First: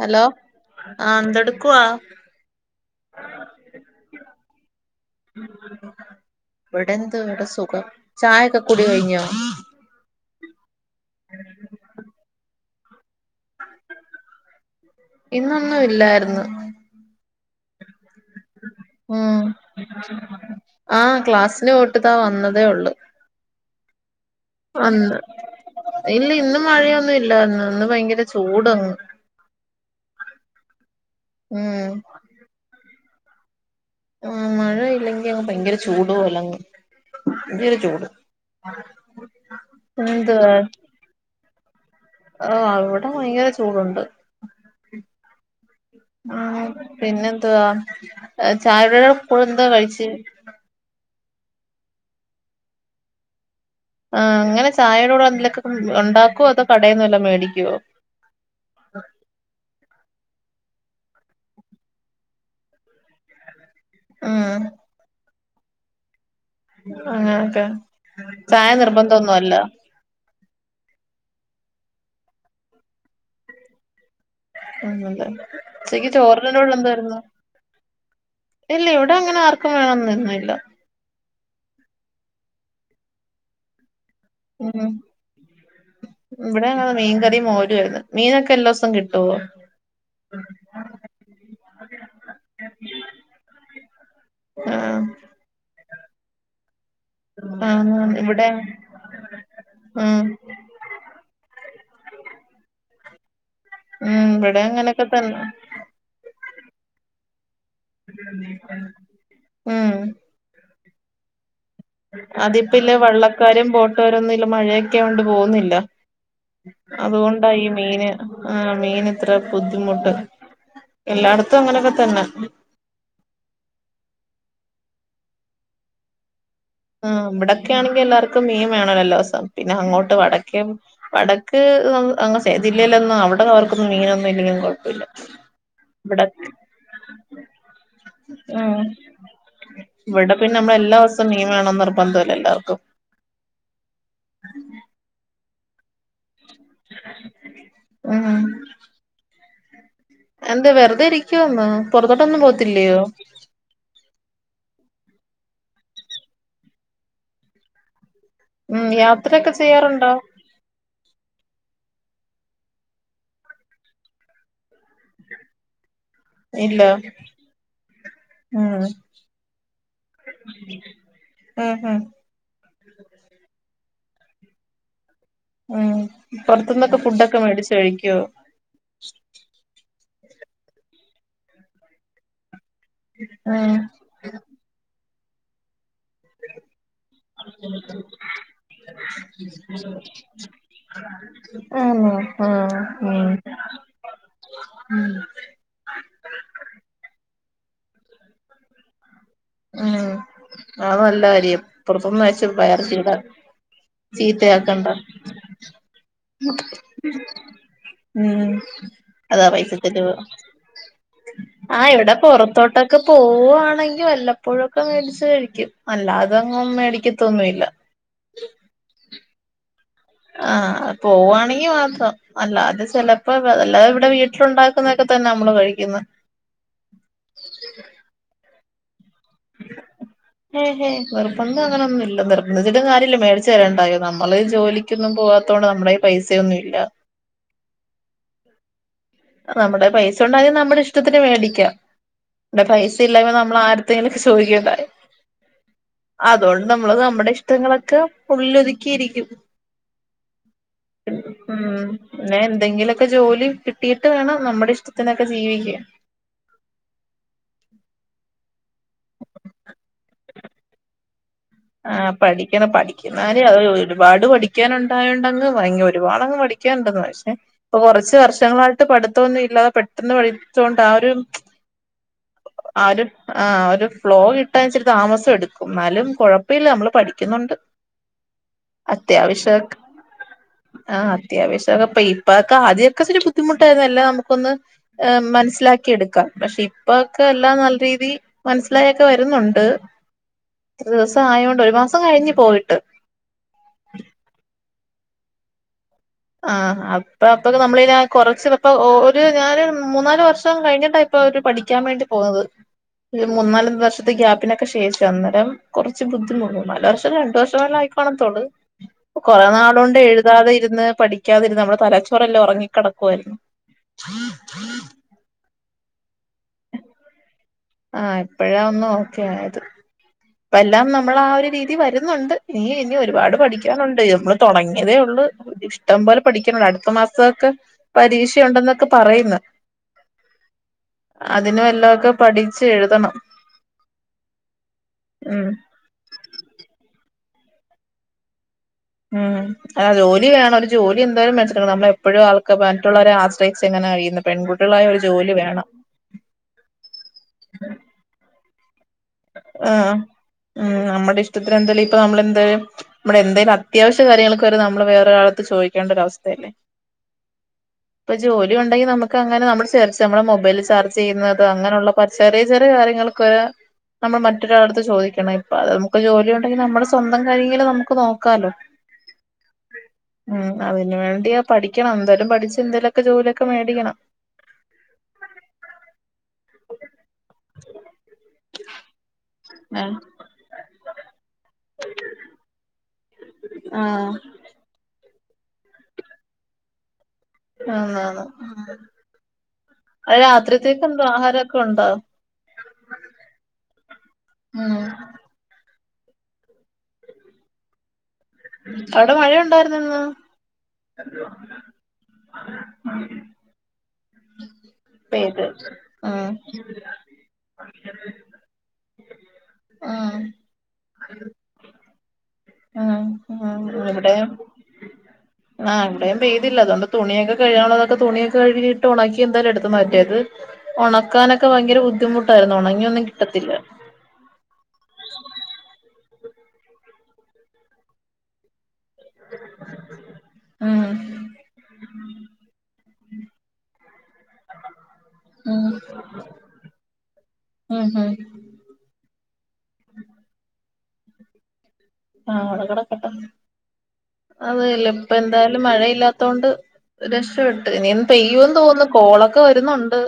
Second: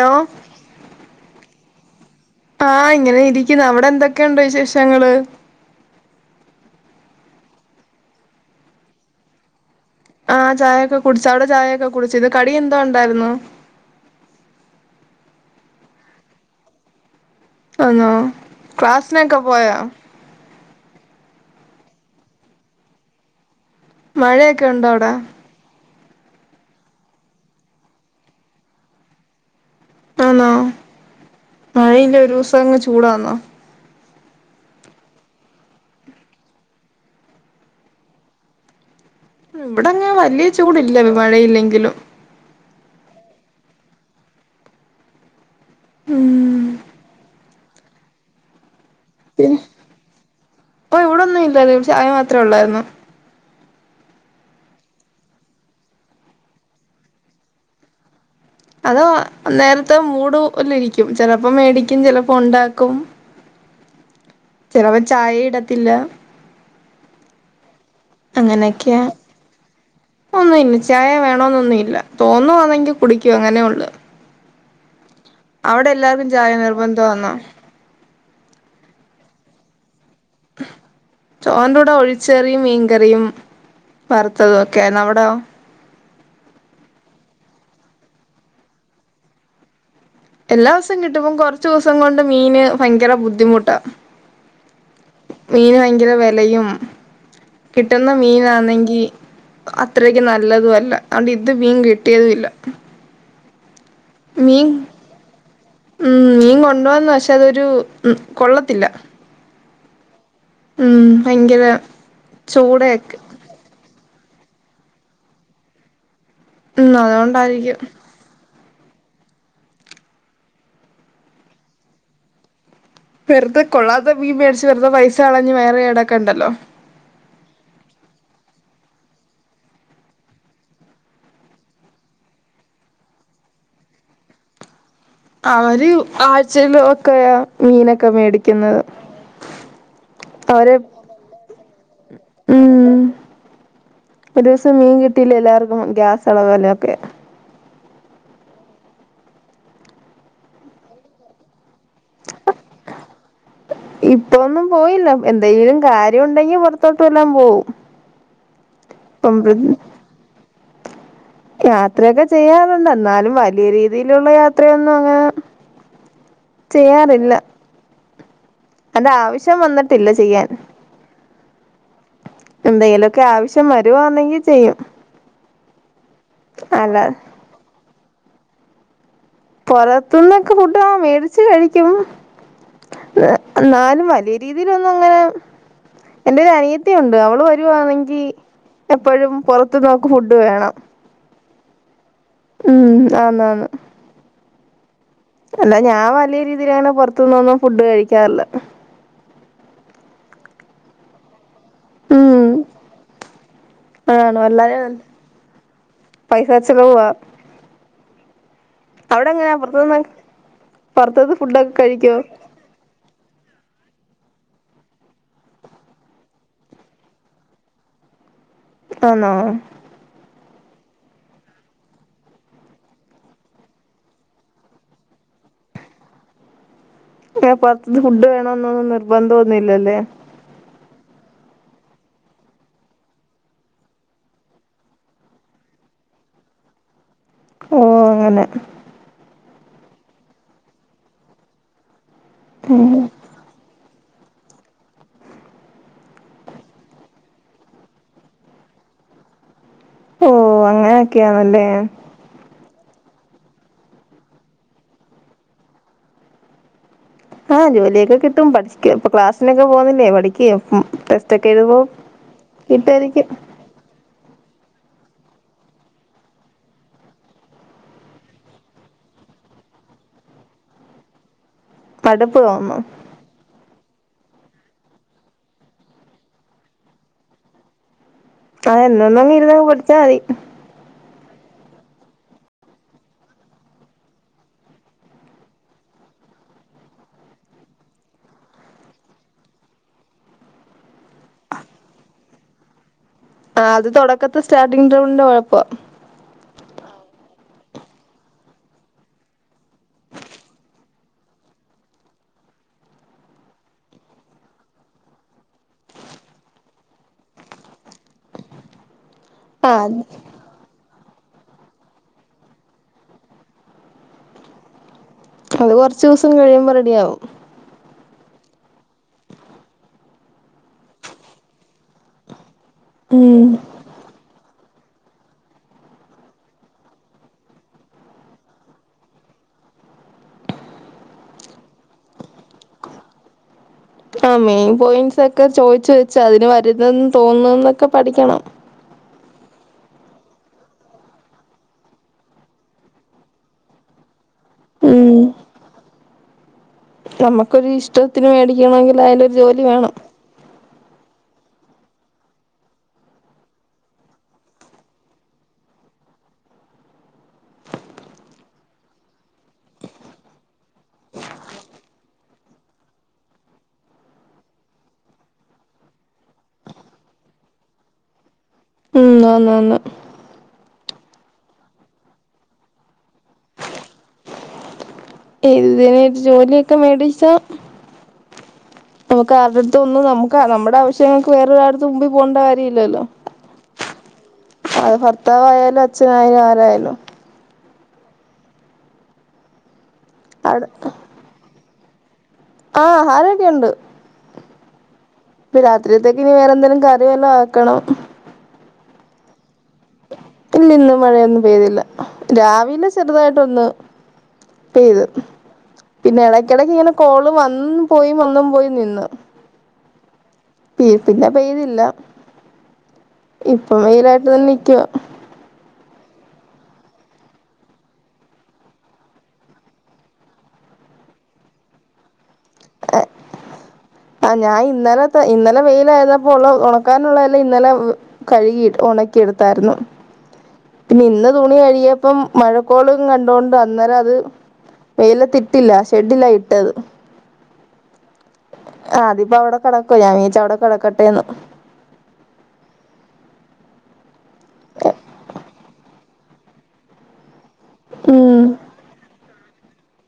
Hello ആഹ് എന്തെടുക്കുവാ? ആഹ് ഇങ്ങനെ ഇരിക്കുന്നു. അവിടെ എന്തൊക്കെയുണ്ട് വിശേഷങ്ങള്? ഇവിടെന്ത് ഇവിടെ സുഖം ചായൊക്കെ കുടി കഴിഞ്ഞോ? ആഹ് ചായയൊക്കെ കുടിച്ച് അവിടെ ചായൊക്കെ കുടിച്ചൊ ഇത് കടി എന്തോണ്ടായിരുന്നു? ഇന്നൊന്നും ഇല്ലായ്രുന്നു ആന്നോ ക്ലാസ്സിനൊക്കെ മ്മ് പോയോ ആഹ് ക്ലാസിന് പോയിട്ടിതാ വന്നതേ ഉള്ളു മഴയൊക്കെ ഉണ്ടോ അവിടെ ഒന്ന് ഇല്ല ഇന്ന് മഴയൊന്നും ഇല്ല ഇന്ന് ഭയങ്കര ചൂടങ്ങ് ആന്നോ ഉം മഴയില്ലേ ഒരു ദിവസം അങ്ങ് ചൂടാന്നോ ആഹ് മഴ ഇല്ലെങ്കിൽ അങ്ങ് ഭയങ്കര ചൂടു പോലങ്ങ് ഭയങ്കര ചൂട് ഇവിടെങ്ങെ വലിയ ചൂട് ഇല്ല മഴയില്ലെങ്കിലും ആഹ് അവിടെ ഭയങ്കര ചൂടുണ്ട് ഉം മ്മ് പിന്നെ എന്തുവാ ചായയുടെ കൂടെ എന്താ കഴിച്ചെ ഒന്നും ഇല്ല ഇവിടെ ചായ മാത്രമേ ഉള്ളായിരുന്നു ആഹ് അങ്ങനെ ചായയുടെ കൂടെ എന്തേലൊക്കെ ഉണ്ടാക്കുവോ അതോ കടേന്ന് വല്ലോം മേടിക്കുവോ അതോ നേരത്തെ മൂഡ് പോലെ ഇരിക്കും ചിലപ്പോ മേടിക്കും ചിലപ്പോ ഉണ്ടാക്കും മ്മ് ചിലപ്പോ ചായയും ഇടത്തില്ല അങ്ങനെയൊക്കെ ചായ നിർബന്ധം ഒന്നും അല്ല ഒന്നും ഇല്ല ചായ വേണോന്നൊന്നും ഇല്ല തോന്നുവാന്നെങ്കി കുടിക്കും അങ്ങനെയെ ഉള്ളു അതെ അവിടെ ഉച്ചയ്ക്ക് എല്ലാർക്കും ചായ ചോറിൻ്റെ കൂടെ എന്തായിരുന്നു നിർബന്ധമാന്നോ ഇല്ല ഇവിടെ അങ്ങനെ ആർക്കും വേണം എന്നൊന്നും ഇല്ല ചോറിൻ്റെ കൂടെ ഒഴിച്ച് കറിയും മീൻകറിയും വറുത്തതും ഒക്കെ ഉം ആയിരുന്നു അവിടെയോ ഇവിടെ ഞങ്ങള് മീൻ കറിയും മോരുമായിരുന്നു മീനൊക്കെ എല്ലാ ദിവസവും കിട്ടുവോ എല്ലാ ദിവസവും കിട്ടും ഇപ്പം കൊറച്ച് ദിവസം കൊണ്ട് മീന് ഭയങ്കര ബുദ്ധിമുട്ടാ ആഹ് മീന് ഭയങ്കര വിലയും കിട്ടുന്ന ആഹ് ഇവിടെ മീനാണെങ്കി ഉം അത്രയ്ക്ക് നല്ലതുഅല്ല അതി ദ് മീൻ കിട്ടിയതും ഇല്ല ഉം ഇവിടെ മീൻ അങ്ങനൊക്കെ തന്ന ഉം മീൻ കൊണ്ടന്നു പക്ഷെ അതൊരു ഉം കൊള്ളത്തില്ല ഉം ഉം ഭയങ്കര അതിപ്പ ഇല്ല ചൂടയൊക്കെ വള്ളക്കാരും ബോട്ടുകാരൊന്നും ഇല്ല മഴയൊക്കെ ആയോണ്ട് പോന്നില്ല ഉം അതുകൊണ്ടാ ഈ അതുകൊണ്ടായിരിക്കും മീന് ആഹ് മീന് ഇത്ര ബുദ്ധിമുട്ട് എല്ലായിടത്തും അങ്ങനൊക്കെ തന്നെ വെറുതെ കൊള്ളാത്ത മീൻ മേടിച്ച് വെുത പൈസ കളഞ് വയറ് കേടാക്കണ്ടല്ലോ ആ ഇവിടൊക്കെ ആണെങ്കിൽ എല്ലാർക്കും മീൻ വേണം എല്ലോസം പിന്നെ അങ്ങോട്ട് വടക്കേ വടക്ക് ആ ജില്ലയിലൊന്നും അവിടെ അവർക്കൊന്നും മീനൊന്നും ഇല്ലെങ്കിലും കുഴപ്പല്ല അവര് ആഴ്ചെലൊക്കെയ മീനൊക്കെ മേടിക്കുന്നത് ഉം ഇവിടെ പിന്നെ അവര് നമ്മള് എല്ലാ ദിവസം മീൻ വേണം ന്ന് നിർബന്ധല്ല എല്ലാർക്കും ഉം ഒരു ദിവസം മീൻ കിട്ടിയില്ലെ എല്ലാവർക്കും ഗ്യാസ് എളവല്ല ആഹ് എന്താ വെറുതെ ഇരിക്കുവാന്നോ പൊറത്തോട്ടൊന്നും പോത്തില്ലയോ ഉ ഇപ്പൊന്നും പോയില്ല എന്തെങ്കിലും കാര്യം ഉണ്ടെങ്കി പൊറത്തോട്ട് വല്ലാം പോവും ഉം ഇപ്പം യാത്രയൊക്കെ ചെയ്യാറുണ്ടോ യാത്രയൊക്കെ ചെയ്യാറുണ്ട് എന്നാലും വലിയ രീതിയിലുള്ള യാ ഇല്ല ഉം അതിന്റെ ആവശ്യം വന്നിട്ടില്ല ചെയ്യാൻ ഉം ഉം എന്തെങ്കിലൊക്കെ ആവശ്യം വരുവാന്നെങ്കി ചെയ്യും ഉം അല്ല പൊറത്തുന്നൊക്കെ ഫുഡൊക്കെ മേടിച്ച് കഴിക്കുവോ പൊറത്തുന്നൊക്കെ ഫുഡ് ആ മേടിച്ചു കഴിക്കും എന്നാലും ആണോ വലിയ രീതിയിലൊന്നും അങ്ങനെ എന്റെ ഒരു അനിയത്തി ഒണ്ട് അവള് വരുവാണെങ്കി എപ്പഴും പൊറത്ത്ന്ന് അവക്ക് ഫുഡ് വേണം അങ്ങനെ ഉം ആ ആന്നാന്ന് ങ്ങീ മ് അല്ല ഞാൻ വലിയ രീതിയിലങ്ങനെ പൊറത്ത് ന്നൊന്നും ഫുഡ് കഴിക്കാറില്ല ഉം അത് നല്ല കാര്യം പൊറത്ത്ന്ന് ഉം കഴിച്ച് വയറ് [unintelligible] ആണോ അല്ലാതെ ചീത്തയാക്കണ്ട പൈസ ചെലവാ ഉം അവിടെ അതാ എങ്ങനാ പുറത്തുന്ന് [unintelligible] പുറത്തത്തെ ഫുഡൊക്കെ ആ ഇവിടെ കഴിക്കോ പൊറത്തോട്ട് ക്കെ പോവാണെങ്കിൽ വല്ലപ്പോഴൊക്കെ മേടിച്ച് കഴിക്കും അല്ലാതെ അങ്ങ് മേടിക്കത്തൊന്നുഇല്ല ആന്നോ ആഹ് പോവാണെങ്കി മാത്രം അല്ലാതെ ചെലപ്പോ അല്ലാതെ ഇവിടെ വീട്ടിലുണ്ടാക്കുന്നതൊക്കെ തന്നെ നമ്മള് കഴിക്കുന്ന പുറത്ത്ന്ന് ഫുഡ് വേണന്നൊന്നും നിർബന്ധം ഒന്നും ഇല്ലല്ലേ ഏഹെ നിർബന്ധം അങ്ങനൊന്നുല്ല നിർബന്ധിച്ചിട്ടും കാര്യല്ല മേടിച്ച് തരണ്ടായോ നമ്മള് ജോലി ക്കൊന്നും പോവാത്തോണ്ട് നമ്മുടെ കയ്യിൽ പൈസയൊന്നും ഇല്ല ഓ അങ്ങനെ നമ്മുടെ പൈസ ഒണ്ടാരുന്നേ നമ്മുടെ ഇഷ്ടത്തിന് മേടിക്കാം ടെ പൈസ ഇല്ലായ്മ നമ്മളാ ത്തെലൊക്കെ ചോദിക്കണ്ടായൊ അതുകൊണ്ട് നമ്മള് നമ്മുടെ ഇഷ്ടങ്ങളൊക്കെ ഉള്ളിലൊതുക്കിയിരിക്കും ഓ ഉ അങ്ങനെയൊക്കെയാണല്ലേ പിന്നെ എന്തെങ്കിലൊക്കെ ജോലി കി കിട്ടീട്ട് വേണം നമ്മുടെ ഇഷ്ടത്തിനൊക്കെ ജീവിക്ക ആ ജോലിയൊക്കെ കിട്ടും പഠിക്ക് ഇപ്പൊ ക്ലാസ്സിനൊക്കെ പോണില്ലേ പഠിക്ക് ആ പഠിക്കണം പഠിക്കുന്നേ കാര്യം [unintelligible] ഒരുപാട് പഠിക്കാനുണ്ടായണ്ടങ്ങ് ഭയങ്കര ഒരുപാട്ങ്ങ് പഠിക്കാനുണ്ട് പക്ഷേ ഇപ്പൊ കുറച്ച് വർഷങ്ങളായിട്ട് പഠിത്തൊന്നുല്ലാതെ പെട്ടെന്ന് പഠിച്ചൊണ്ട് ആ ഒരു മടുപ്പ് തോന്നും ആ ഒരു ആ ഒരു ഫ്ലോ കിട്ടാച്ചിരി താമസം എടുക്കും എന്നാലും കുഴപ്പ ഇല്ല നമ്മള് പഠിക്കുന്നുണ്ട് അഹ എന്നൊന്നും ഇരുന്ന പടിച്ചാ മതി ആ അത്യാവശ്യംക്കെ ഇപ്പൊക്കെ ആദ്യമൊക്കെ ഒരു ബുദ്ധിമുട്ടായിന്നല്ല നമുക്കൊന്ന് മനസ്സിലാക്കിയെടുക്കാം പക്ഷേ ഇപ്പൊക്കെല്ലാം നല്ല രീതി മനസ്സിലായൊക്കെ വരുന്നുണ്ട് ഇത്ര ദിവസം ആയോണ്ട് ഒരു മാസം കഴിഞ്ഞ് പോയിട്ട്. ആ അത് തുടക്കത്തെ സ്റ്റാർട്ടിംങ് ട്രബിളിന്റെ കുഴപ്പാ ആഹ് അപ്പൊ അപ്പൊക്ക നമ്മളീ കൊറച്ച് ഇപ്പൊ ഒരു ഞാന് മൂന്നാല് വർഷം കഴിഞ്ഞിട്ടാ ഇപ്പൊര് പഠിക്കാൻ വേണ്ടി പോകുന്നത് ഒരു മൂന്നാല് വർഷത്തെ ഗ്യാപ്പിനൊക്കെ ശേഷം അന്നേരം കുറച്ച് ബുദ്ധിമുട്ടു നല്ല വർഷം രണ്ടു വർഷം വല്ലെ ആയിക്കോണത്തോള് കൊറേ ആ നാളോണ്ട് എഴുതാതെ ഇരുന്ന് പഠിക്കാതിരിന്നാൽനമ്മുടെ തലച്ചോറല്ലാം ഉറങ്ങിക്കിടക്കുവായിരുന്നു. അത് കുറച്ച് ദിവസം കഴിയുമ്പോ റെഡിയാവും. ആ എപ്പഴാ ഒന്ന് ഓക്കെ ആയത്. ഇപ്പെല്ലാം നമ്മളാ ആ ഒരു രീതി വരുന്നുണ്ട് ഇല്ല ഇനി ഒരുപാട് ഉം പഠിക്കാനുണ്ട് നമ്മള്. തുടങ്ങിയതേ ഉള്ളൂ ഇഷ്ടംപോലെ പഠിക്കണം അടുത്ത മാസമൊക്കെ പരീക്ഷയുണ്ടെന്നൊക്കെ പറയുന്ന്. അതിനും വല്ലഒക്കെ പഠിച്ചു എഴുതണം ആ മെയിൻ പോയിന്റ്സ് ഉം ഒക്കെ ചോയിച്ച് വെച്ച് അതിന് വരുന്നന്ന് തോന്നുന്നതൊക്കെ പഠിക്കണം. ഉം അ ജോലി വേണം ഒരു ജോലി എന്തായാലും [unintelligible] നമ്മളെപ്പോഴും ആൾക്ക് മറ്റുള്ളവരെ ആശ്രയിച്ച് ഇങ്ങനെ കഴിയുന്ന പെൺകുട്ടികളായ ഒരു ഉം ജോലി വേണം. നമുക്കൊരു ഇഷ്ടത്തിന് വേടിക്കണങ്കിൽ അയിലൊരു ജോലി വേണം. ആഹ് ഉം നമ്മുടെ ഇഷ്ടത്തി [unintelligible] ഇപ്പ നമ്മളിന്തയ്യും. നമ്മടെ എന്തോലും അത്യാവശ്യ കാര്യങ്ങൾക്കെ വരെ നമ്മള് വേറെൊരാളട്ത്ത് ചോദിക്കേണ്ടരൊവസ്ഥയല്ലേ? [inaudible] ഇപ്പൊ ജോലി ഉണ്ടെങ്കിൽ നമുക്ക് അങ്ങനെ നമ്മള് [unintelligible] നമ്മള് മൊബൈൽ ചാർജ് ചെയ്യുന്നത് അങ്ങനെയുള്ള പ ചെറിയ ചെറിയ കാര്യങ്ങൾക്ക് വരെ നമ്മൾ മറ്റൊരാളടുത്ത് ചോദിക്കണം ഇപ്പ അത് നമുക്ക് ജോലി ഉണ്ടെങ്കിൽ നമ്മുടെ സ്വന്തം കാര്യങ്കിലും നമുക് നോക്കാലോ. ഉ ആന്നാന്ന് ഉം അതിന് വേണ്ടിയാ പഠിക്കണം എന്തായാലും പഠിച്ച് എന്തേലുംക്കെ ജോലിയൊക്കെ മേടിക്കണം. എന്തിന് ജോലിയൊക്കെ മേടിച്ചാ നമുക്ക് ആരുടെ അടുത്ത ഏഹ് ഒന്നും നമുക്ക് നമ്മുടെ ആവശ്യങ്ങൾക്ക് വേറൊരു ആളട്ത്ത് മുമ്പിൽ പോകണ്ട കാര്യ ഇല്ലല്ലോ. ആഹ് അത് ഭർത്താവായാലും അച്ഛനായ ആരായാലും ആന്നാന്ന് അത് അവിടെ രാത്രിത്തേക്കുന്തോ ആഹാരം കെണ്ടോ ആ ആഹാരയൊക്കെ ഉണ്ട് ഉം ഇപ്പ രാത്രിയത്തേക്ക് ഇനി വേറെ എന്തേലും കറിവെല്ലാം ആക്കണം. അവിടെ മഴയുണ്ട ഇല്ല ഇല്ല ഇന്ന് മഴയൊന്നും പെയ്തില്ല രാവിലെ ചെറുതായിട്ടൊന്ന് പെയ്ത് പിന്നെ ഉം ഇടക്കിടക്ക് ഇങ്ങനെ കോള് വന്ന് പോയി വന്നും പോയി നിന്ന് ആഹ് [unintelligible] പിന്നെ പെയ്തില്ല ആ ആഹ് ഇപ്പം എവിടെയാ വെയിലായിട്ട് തന്നെ നിൽക്കുവാ ആ ഇവിടെയും പേയ്തില്ല അതു കൊണ്ട് തുണിയക്കെ കഴുകാനുഉള്ളതൊക്കെ തുണിയൊക്കെ കഴുകിട്ട് ഉണക്കി എന്താലും എടുത്തു മാറ്റേത് ഉണക്കാനൊക്കെ ഭയങ്കര ബുദ്ധിമുട്ടായിരുന്നു ഉണങ്ങിയൊന്നും കിട്ടത്തില്ല ആ ഞാൻ ഇന്നലെ ഇന്നലെ വെയിലായിരുന്നപ്പോ ഉള്ള ഉണക്കാനുള്ളതല്ല ഇന്നലെ കഴുകിട്ട് ഉണക്കിടുത്തായിരുന്നു ഉം പിന്നെ ഇന്ന് തുണി കഴുകിയ ഇപ്പം മഴക്കോളും കണ്ടുകൊണ്ട് അന്നേരം അത് ഉം വെയിലത്തിട്ടില്ല ഷെഡില്ല ഇട്ടത് ഹോ ഹോ ആ അതിപ്പോ അവിടെ കിടക്കോ ഞാൻ വിചാരിച്ചു അവിടെ കിടക്കട്ടെന്ന് ആ അവിടെ കിടക്കട്ടെ അതല്ല ഇപ്പ എന്തായാലും മഴയില്ലാത്ത കൊണ്ട് രക്ഷപ്പെട്ട് ഇനി ഉം പെയ്യോന്ന് തോന്നുന്നു കോളൊക്കെ വരുന്നുണ്ട്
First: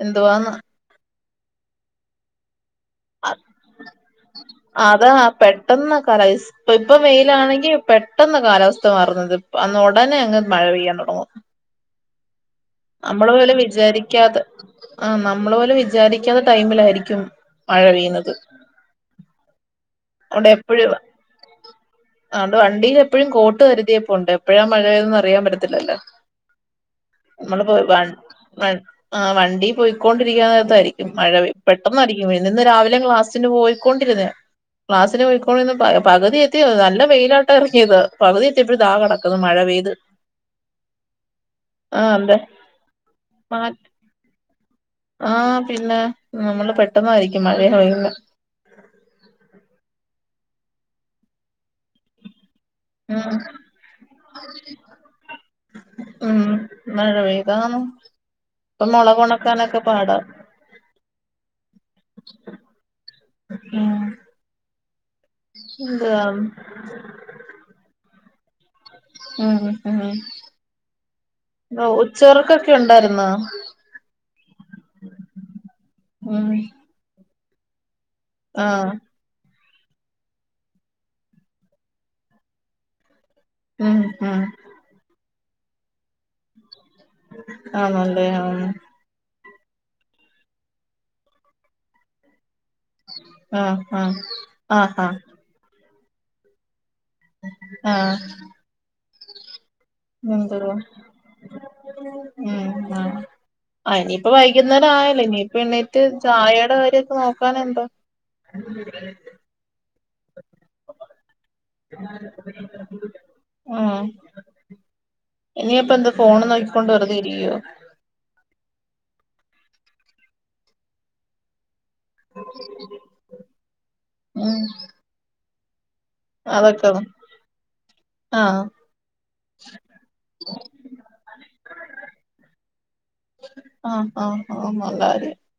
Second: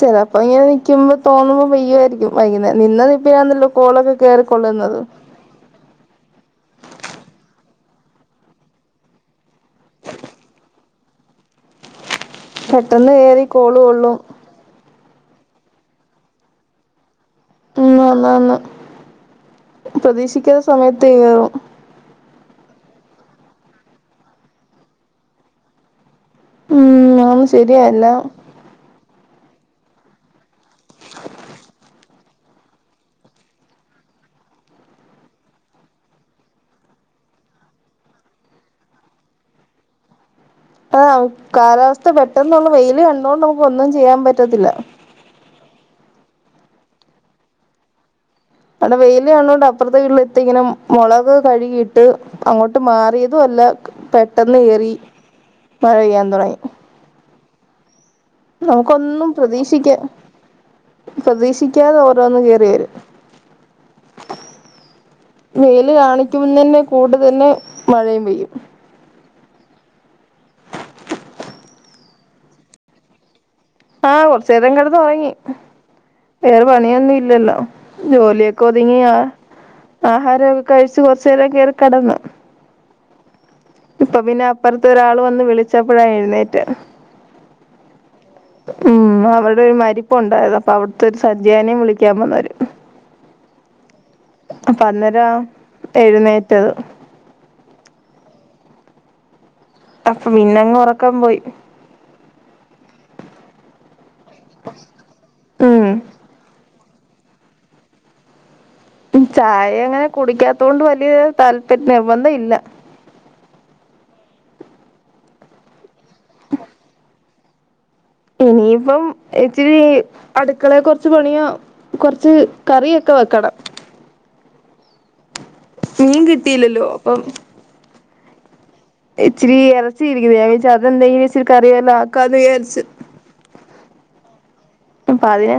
ചെലപ്പൊ എന്തുവാന്ന് ഇങ്ങനെ നിക്കുമ്പോ തോന്നുമ്പോ പെയ്യുമായിരിക്കും വൈകുന്നേ നിന്നത് ഇപ്പാണുന്നല്ലോ കോളൊക്കെ കയറിക്കൊള്ളുന്നത് അതാ പെട്ടെന്ന് കറേയ്സ് അപ്പൊ ഇപ്പൊ വെയിലാണെങ്കി പെട്ടെന്ന് കാലാവസ്ഥ മാറുന്നത് അന്ന് ഉടനെ അങ്ങ് മഴ പെയ്യാൻ തുടങ്ങും [unintelligible] നമ്മള് പോലും കോള് കൊള്ളും വിചാരിക്കാതെ ആ നമ്മള് പോലും വിചാരിക്കാത്ത ടൈമിലായിരിക്കും മഴ പെയ്യുന്നത് ഒട്ടും പ്രതീക്ഷിക്കാത്തെ സമയത്ത് അതൊണ്ട് വണ്ടിൽ എപ്പോഴും കോട്ട് കരുതിയപ്പോ ഉണ്ട് എപ്പോഴാ മഴപെയൂന്നത് അറിയാൻ പറ്റത്തില്ലല്ലോ ഉം ആന്ന് നമ്മള് ശരിയാ പോയി വ എല്ലാം [unintelligible] ആ വണ്ടി പോയിക്കൊണ്ടിരിക്കുന്നതായിരിക്കും മഴ പെട്ടെന്നായിരിക്കും പിന്നേ ഇന്ന് രാവിലെയും ക്ലാസ്സിന് പോയിക്കൊണ്ടിരുന്നേണ് ക്ലാസ്സിന് പോയിക്കോണ്ടിന്ന് പകുതി എത്തിയ നല്ല വെയിലാട്ട ഇറങ്ങിയത് പകുതി എത്തിയപ്പോഴ താ കിടക്കുന്നു മഴ പെയ്ത് ആ കാലാവസ്ഥ ആഹ് അതെ പെട്ടന്നുള്ള വെയില് കണ്ടൊണ്ട് മാ നമുക്ക് ഒന്നും ചെയ്യാൻ പറ്റത്തില്ല ആഹ് പിന്നെ നമ്മള് പെട്ടെന്നായിരിക്കും മഴ പെയ്യുന്നേ അവിടെ വെയിൽ കാണുന്നത് കൊണ്ട് അപ്പുറത്തെ വീട്ടിൽ ഇത്ത ഇങ്ങനെ മുളക് കഴുകിട്ട് കഴുകിട്ട് അങ്ങോട്ട് ഉം മാറിയതും അല്ല പെട്ടെന്ന് ഏറി മഴ പെയ്യാൻ തുടങ്ങി [unintelligible] ഇപ്പം നമുക്കൊന്നും മൊളകൊണക്കാനൊക്കെ പ്രതീക്ഷിക്ക പാടാ പ്രതീക്ഷിക്കാതെ ഓരോന്ന് കേയറി വരും ഉം വെയിൽ എന്തുവാ കാണിക്കുമ്പ തന്നെ കൂടെ തന്നെ മഴയും പെയ്യും ഉച്ചോർക്കൊക്കെ ഉണ്ടായിരുന്നോ ആഹ് കുറചേരം കിടന്ന് ഉറങ്ങി ഉം വേറെ പണിയൊന്നും ഇല്ലല്ലോ ജോലിയൊക്കെ ആഹ് ഒതുങ്ങി ആ ആഹാരമൊക്കെ കഴിച്ച് കൊറച്ചു നേരം കേയറി കിടന്ന് ഉം ഇപ്പൊ ഉം പിന്നെ അപ്പറത്ത ഒരാള് വന്ന് വിളിച്ചപ്പഴ എഴുന്നേറ്റെ ആണല്ലേ ആഹ് ഉം അവിടെ ഒര് മരി മരിപ്പൊണ്ടാര്ന്ന് അപ്പൊ അവിടുത്തെ ഒരു സഞ്ചയനേം വിളിക്കാൻ വന്നോര് ആഹ് ആഹ് അപ്പം ആഹ് ആഹ് അന്നേരം എഴുന്നേറ്റത് ആഹ് അപ്പ എന്തുവാ പിന്നങ്ങ് ഒറക്കം പോയി ഉം ആഹ് അയവിൻ [unintelligible] ഇപ്പൊ വൈകുന്നേരം ആയല്ലോ ഇനിയിപ്പ ഉം എണീറ്റ് ചായെടെ കാര്യൊക്കെ നോക്കാന്ണ്ട് ചായങ്ങനെ കുടിക്കാത്തോണ്ട് വല്യ താല്പര്യ നിർബന്ധ ഇല്ല [unintelligible] ആഹ് ഇനിയിപ്പെന്താ ഫോൺ നോക്കിക്കൊണ്ട് വെറുതെയിരിക്കോ ഇനിയിപ്പം ഇച്ചിരി അടുക്കളയെ കൊറച്ച് പണിയോ കൊറച്ച് കറിയൊക്കെ വെക്കണം ഉം മീൻ കിട്ടില്ലല്ലോ അതൊക്കെ അപ്പം ആഹ് ഇച്ചിരി എറച്ചി ഇരിക്കുന്ന് ഞാൻ വിചാരിച്ചു അതെന്തെങ്കിലും ഇച്ചിരി കറി വെല്ലാം ആക്കാന്ന് വിചാരിച്ച് ആഹ് ആഹ് ആഹ് നല്ല അപ്പൊ കാര്യം അതയാ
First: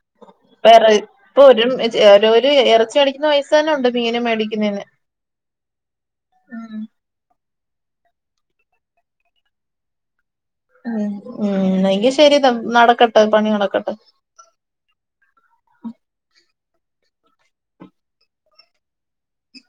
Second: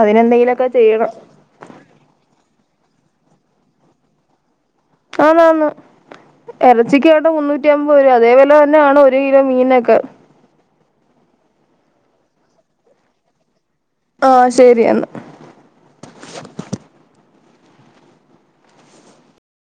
അതിനെന്തെങ്കിലൊക്കെ വേറെ ചെയ്യണം ഇപ്പൊ ഒരും ചെലോല് എറച്ചി മേടിക്കുന്ന പൈസ തന്നെ ഒണ്ട് മീനും മേടിക്കുന്നേന് ആന്നാന്ന് എറ ച്ചിക്ക് ആട്ടെ മുന്നൂറ്റി അമ്പത് രൂവ അതേ വെല തന്നെ ആണ് ഒരു കിലോ മീൻനൊക്കെ ഉം ഉം എങ്കി ശരി ത നടക്കട്ടെ പണി നടക്കട്ടെ ആഹാ ശരി അന്നാ